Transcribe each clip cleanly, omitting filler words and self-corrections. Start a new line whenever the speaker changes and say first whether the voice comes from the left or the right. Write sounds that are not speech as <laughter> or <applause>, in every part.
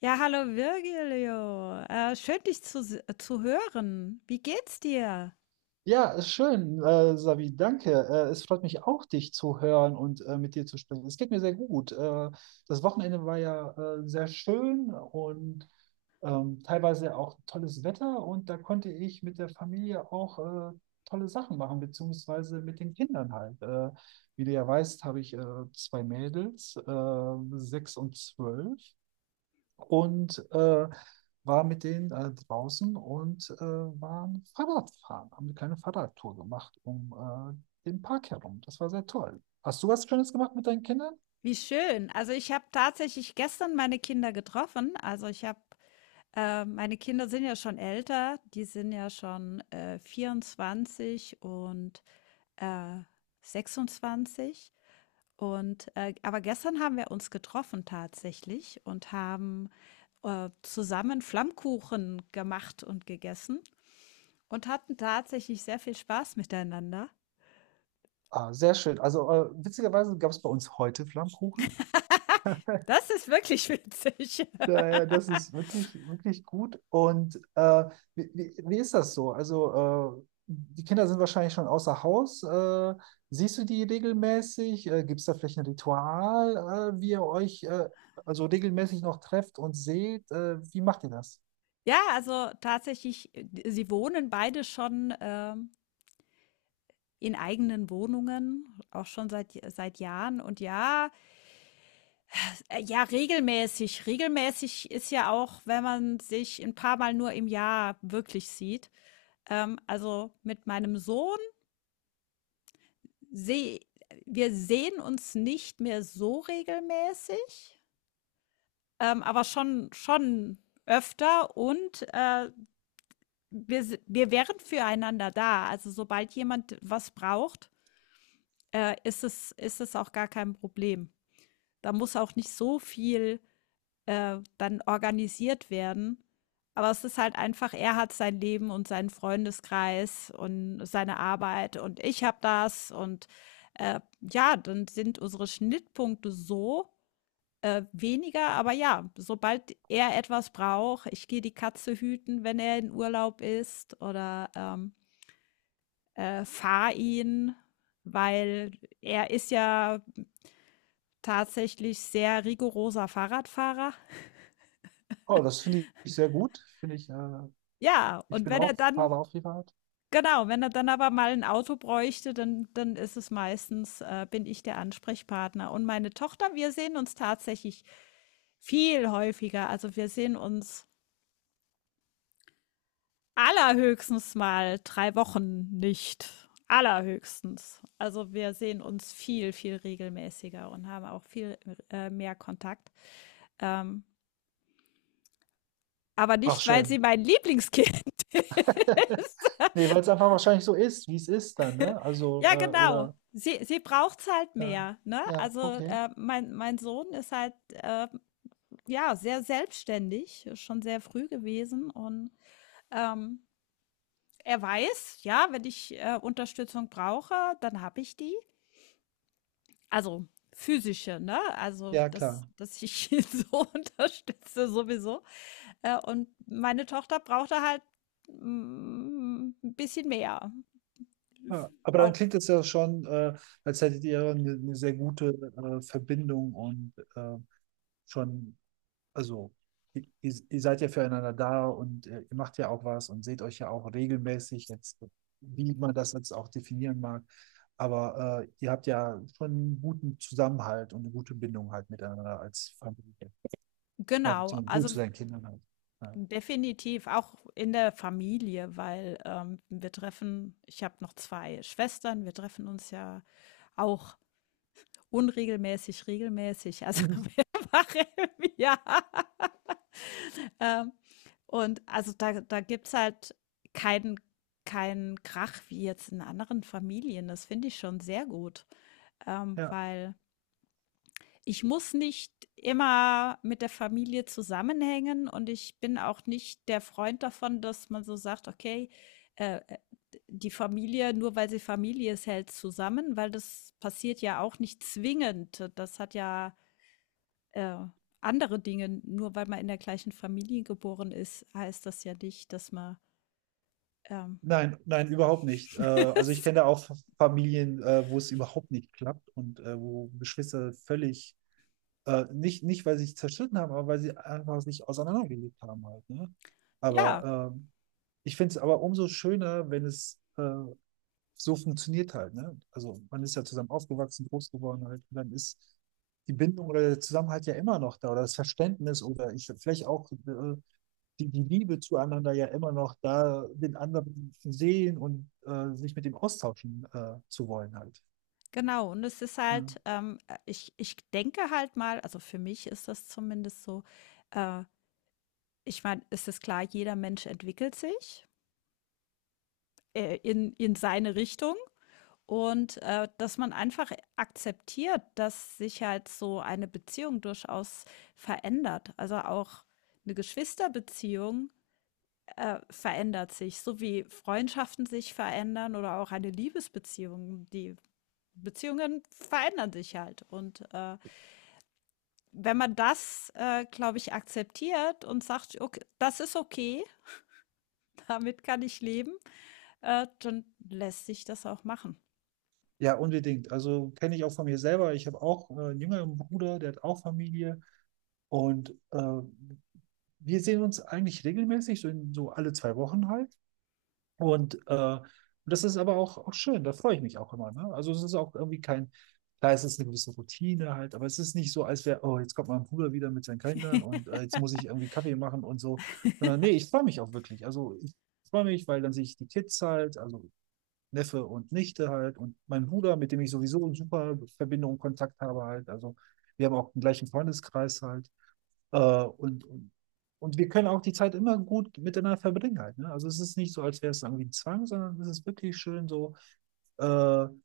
left: Ja, hallo Virgilio. Schön, dich zu hören. Wie geht's dir?
right: Ja, ist schön, Savi, danke. Es freut mich auch, dich zu hören und mit dir zu sprechen. Es geht mir sehr gut. Das Wochenende war ja sehr schön und teilweise auch tolles Wetter und da konnte ich mit der Familie auch äh, tolle Sachen machen, beziehungsweise mit den Kindern halt. Wie du ja weißt, habe ich zwei Mädels, sechs und 12, und war mit denen draußen und waren Fahrradfahren, haben eine kleine Fahrradtour gemacht um den Park herum. Das war sehr toll. Hast du was Schönes gemacht mit deinen Kindern?
left: Wie schön. Also ich habe tatsächlich gestern meine Kinder getroffen. Meine Kinder sind ja schon älter. Die sind ja schon 24 und äh, 26. Und aber gestern haben wir uns getroffen tatsächlich und haben zusammen Flammkuchen gemacht und gegessen. Und hatten tatsächlich sehr viel Spaß miteinander.
right: Ah, sehr schön. Also witzigerweise gab es bei uns heute Flammkuchen.
left: Das ist wirklich <laughs> witzig.
right: Daher, das ist wirklich, wirklich gut. Und wie ist das so? Also, die Kinder sind wahrscheinlich schon außer Haus. Siehst du die regelmäßig? Gibt es da vielleicht ein Ritual, wie ihr euch also regelmäßig noch trefft und seht? Wie macht ihr das?
left: Ja, also tatsächlich, äh, Sie wohnen beide schon, in eigenen Wohnungen, auch schon seit Jahren. Und ja, ja, regelmäßig. Regelmäßig ist ja auch, wenn man sich ein paar Mal nur im Jahr wirklich sieht. Also, mit meinem Sohn sehe wir sehen uns nicht mehr so regelmäßig. Aber schon öfter und wir wären füreinander da. Also sobald jemand was braucht, ist es auch gar kein Problem. Da muss auch nicht so viel dann organisiert werden. Aber es ist halt einfach, er hat sein Leben und seinen Freundeskreis und seine Arbeit und ich habe das. Und ja, dann sind unsere Schnittpunkte so, weniger, aber ja, sobald er etwas braucht, ich gehe die Katze hüten, wenn er in Urlaub ist oder, fahre ihn, weil er ist ja tatsächlich sehr rigoroser Fahrradfahrer.
right: Oh, das finde ich sehr gut. Finde ich,
left: Ja,
right: ich
left: und
right: bin
left: wenn er
right: auch,
left: dann
right: habe auch privat.
left: Genau, wenn er dann aber mal ein Auto bräuchte, dann ist es meistens bin ich der Ansprechpartner. Und meine Tochter, wir sehen uns tatsächlich viel häufiger. Also, wir sehen uns allerhöchstens mal drei Wochen nicht. Allerhöchstens. Also wir sehen uns viel regelmäßiger und haben auch viel mehr Kontakt. Ähm, aber
right: Ach,
left: nicht, weil sie
right: schön.
left: mein Lieblingskind <laughs>
right: <laughs> Nee, weil es einfach wahrscheinlich so ist, wie es ist dann, ne? Also,
left: ja, genau.
right: oder,
left: Sie braucht es halt
right: ja,
left: mehr. Ne?
right: ja,
left: Also
right: okay.
left: mein Sohn ist halt ja sehr selbstständig, schon sehr früh gewesen. Und ähm, er weiß, ja, wenn ich Unterstützung brauche, dann habe ich die. Also, physische, ne? Also,
right: Ja, klar.
left: dass ich ihn so <laughs> unterstütze sowieso. Und meine Tochter brauchte halt, 'n bisschen mehr.
right: Ja, aber dann
left: Auch
right: klingt es ja schon, als hättet ihr eine sehr gute Verbindung und schon, also ihr seid ja füreinander da und ihr macht ja auch was und seht euch ja auch regelmäßig, jetzt, wie man das jetzt auch definieren mag. Aber ihr habt ja schon einen guten Zusammenhalt und eine gute Bindung halt miteinander als Familie.
left: genau,
right: Du
left: also
right: zu deinen Kindern halt. Ja.
left: definitiv auch in der Familie, weil, wir treffen ich habe noch 2 Schwestern, wir treffen uns ja auch unregelmäßig, regelmäßig, also <laughs>
right: Mhm.
left: mehrfach im Jahr. <laughs> Ähm, und also da gibt's halt keinen keinen Krach wie jetzt in anderen Familien. Das finde ich schon sehr gut,
right: Ja.
left: weil ich muss nicht immer mit der Familie zusammenhängen und ich bin auch nicht der Freund davon, dass man so sagt, okay, äh, äh, die Familie, nur weil sie Familie ist, hält zusammen, weil das passiert ja auch nicht zwingend. Das hat ja äh, andere Dinge. Nur weil man in der gleichen Familie geboren ist, heißt das ja nicht, dass man ähm,
right: Nein, nein, überhaupt nicht. Also ich
left: <laughs>
right: kenne da auch Familien, wo es überhaupt nicht klappt und wo Geschwister völlig, nicht weil sie sich zerstritten haben, aber weil sie einfach sich auseinandergelebt haben halt, ne?
left: ja,
right: Aber ich finde es aber umso schöner, wenn es so funktioniert halt, ne? Also man ist ja zusammen aufgewachsen, groß geworden halt, und dann ist die Bindung oder der Zusammenhalt ja immer noch da oder das Verständnis oder ich vielleicht auch die Liebe zueinander ja immer noch da, den anderen zu sehen und sich mit dem austauschen zu wollen halt.
left: genau. Und es ist
right: Ja,
left: halt, ich denke halt mal, also für mich ist das zumindest so, äh, ich meine, es ist klar, jeder Mensch entwickelt sich in seine Richtung und dass man einfach akzeptiert, dass sich halt so eine Beziehung durchaus verändert. Also auch eine Geschwisterbeziehung verändert sich, so wie Freundschaften sich verändern oder auch eine Liebesbeziehung. Die Beziehungen verändern sich halt. Und wenn man das, glaube ich, akzeptiert und sagt, okay, das ist okay, <laughs> damit kann ich leben, dann lässt sich das auch machen.
right: ja, unbedingt. Also kenne ich auch von mir selber. Ich habe auch einen jüngeren Bruder, der hat auch Familie und wir sehen uns eigentlich regelmäßig, so alle 2 Wochen halt. Und das ist aber auch schön, da freue ich mich auch immer. Ne? Also es ist auch irgendwie kein, klar, es ist eine gewisse Routine halt, aber es ist nicht so, als wäre, oh, jetzt kommt mein Bruder wieder mit seinen Kindern und jetzt
left: <laughs>
right: muss ich irgendwie Kaffee machen und so. Sondern nee, ich freue mich auch wirklich. Also ich freue mich, weil dann sehe ich die Kids halt, also Neffe und Nichte halt und mein Bruder, mit dem ich sowieso eine super Verbindung und Kontakt habe halt. Also wir haben auch den gleichen Freundeskreis halt. Äh, und, und, und wir können auch die Zeit immer gut miteinander verbringen halt, ne? Also es ist nicht so, als wäre es irgendwie ein Zwang, sondern es ist wirklich schön so äh, eine,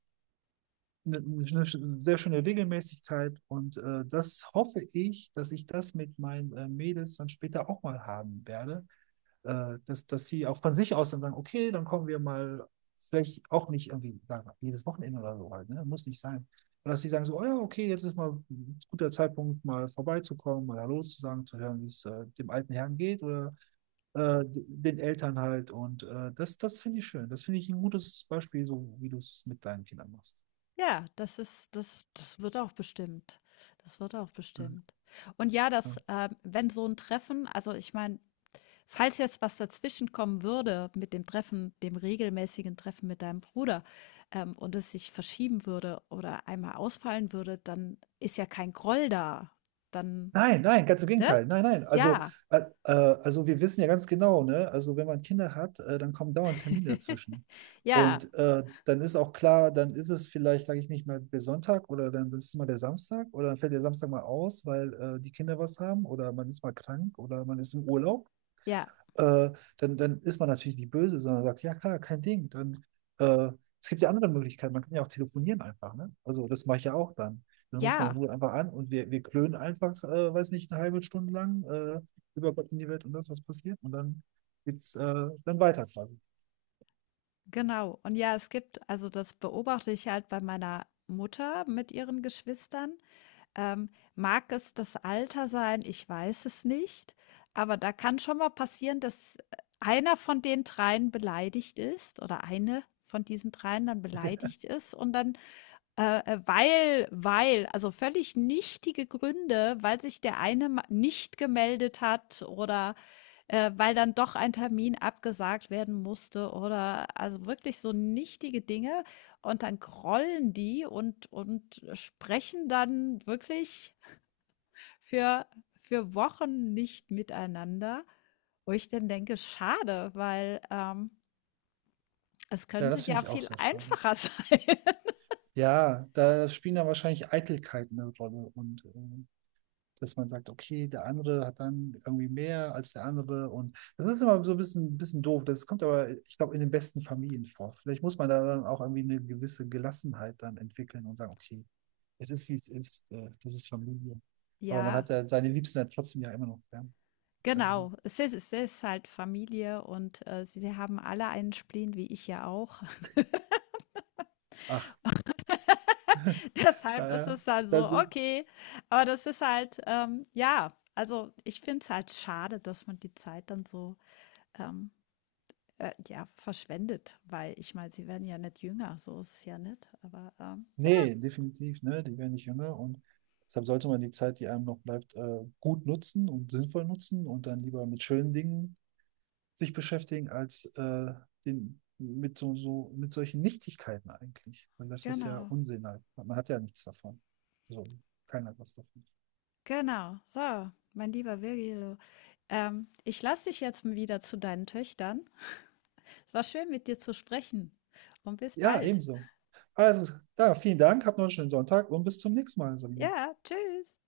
right: eine sehr schöne Regelmäßigkeit. Und das hoffe ich, dass ich das mit meinen Mädels dann später auch mal haben werde, dass sie auch von sich aus dann sagen, okay, dann kommen wir mal, vielleicht auch nicht irgendwie sagen, jedes Wochenende oder so halt, ne? Muss nicht sein. Oder dass sie sagen so, oh ja, okay, jetzt ist mal ein guter Zeitpunkt, mal vorbeizukommen, mal Hallo zu sagen, zu hören, wie es dem alten Herrn geht oder den Eltern halt. Und das finde ich schön. Das finde ich ein gutes Beispiel, so wie du es mit deinen Kindern machst.
left: Ja, das wird auch bestimmt. Das wird auch
right: Ja,
left: bestimmt. Und ja,
right: ja.
left: wenn so ein Treffen also, ich meine, falls jetzt was dazwischenkommen würde mit dem Treffen dem regelmäßigen Treffen mit deinem Bruder, und es sich verschieben würde oder einmal ausfallen würde, dann ist ja kein Groll da. Dann
right: Nein, nein, ganz im
left: ne?
right: Gegenteil. Nein, nein.
left: Ja.
right: Also wir wissen ja ganz genau, ne? Also wenn man Kinder hat, dann kommen dauernd Termine dazwischen.
left: <laughs> Ja,
right: Und dann ist auch klar, dann ist es vielleicht, sage ich nicht mal, der Sonntag oder dann ist es mal der Samstag oder dann fällt der Samstag mal aus, weil die Kinder was haben oder man ist mal krank oder man ist im Urlaub,
left: ja,
right: äh, dann ist man natürlich die böse, sondern sagt, ja klar, kein Ding. Dann, äh, es gibt ja andere Möglichkeiten, man kann ja auch telefonieren einfach, ne? Also das mache ich ja auch dann. Dann rufe ich meinen
left: ja.
right: Bruder einfach an und wir klönen einfach, weiß nicht, eine halbe Stunde lang über Gott in die Welt und das, was passiert. Und dann geht's dann weiter quasi.
left: Genau. Und ja, es gibt also das beobachte ich halt bei meiner Mutter mit ihren Geschwistern. Mag es das Alter sein? Ich weiß es nicht. Aber da kann schon mal passieren, dass einer von den dreien beleidigt ist oder eine von diesen dreien dann beleidigt ist und dann weil also völlig nichtige Gründe, weil sich der eine ma nicht gemeldet hat oder, weil dann doch ein Termin abgesagt werden musste oder also wirklich so nichtige Dinge und dann grollen die und sprechen dann wirklich für für Wochen nicht miteinander, wo ich dann denke: „Schade, weil, es
right: Ja,
left: könnte
right: das finde
left: ja
right: ich auch
left: viel
right: sehr schade.
left: einfacher <laughs> sein.“
right: Ja, da spielen dann wahrscheinlich Eitelkeiten eine Rolle und dass man sagt, okay, der andere hat dann irgendwie mehr als der andere und das ist immer so ein bisschen, bisschen doof. Das kommt aber, ich glaube, in den besten Familien vor. Vielleicht muss man da dann auch irgendwie eine gewisse Gelassenheit dann entwickeln und sagen, okay, es ist, wie es ist, das ist Familie. Aber man
left: Ja.
right: hat ja seine Liebsten ja trotzdem ja immer noch gern. Seitdem.
left: Genau, es ist halt Familie und, sie haben alle einen Spleen, wie ich ja auch. <laughs>
right: Ach,
left: Deshalb ist
right: naja,
left: es dann so,
right: dann,
left: okay. Aber das ist halt, ja also, ich finde es halt schade, dass man die Zeit dann so, ähm, ja, verschwendet, weil ich meine, sie werden ja nicht jünger, so ist es ja nicht. Aber, ja,
right: nee, definitiv, ne, die werden nicht jünger und deshalb sollte man die Zeit, die einem noch bleibt, gut nutzen und sinnvoll nutzen und dann lieber mit schönen Dingen sich beschäftigen als den, mit so, so, mit solchen Nichtigkeiten eigentlich. Weil das ist ja
left: genau,
right: Unsinn halt. Man hat ja nichts davon. So, keiner hat was davon.
left: genau. So, mein lieber Virgilio, ich lasse dich jetzt wieder zu deinen Töchtern. Es war schön, mit dir zu sprechen und bis
right: Ja,
left: bald.
right: ebenso. Also, da, vielen Dank, habt noch einen schönen Sonntag und bis zum nächsten Mal, Sabine.
left: Ja, tschüss.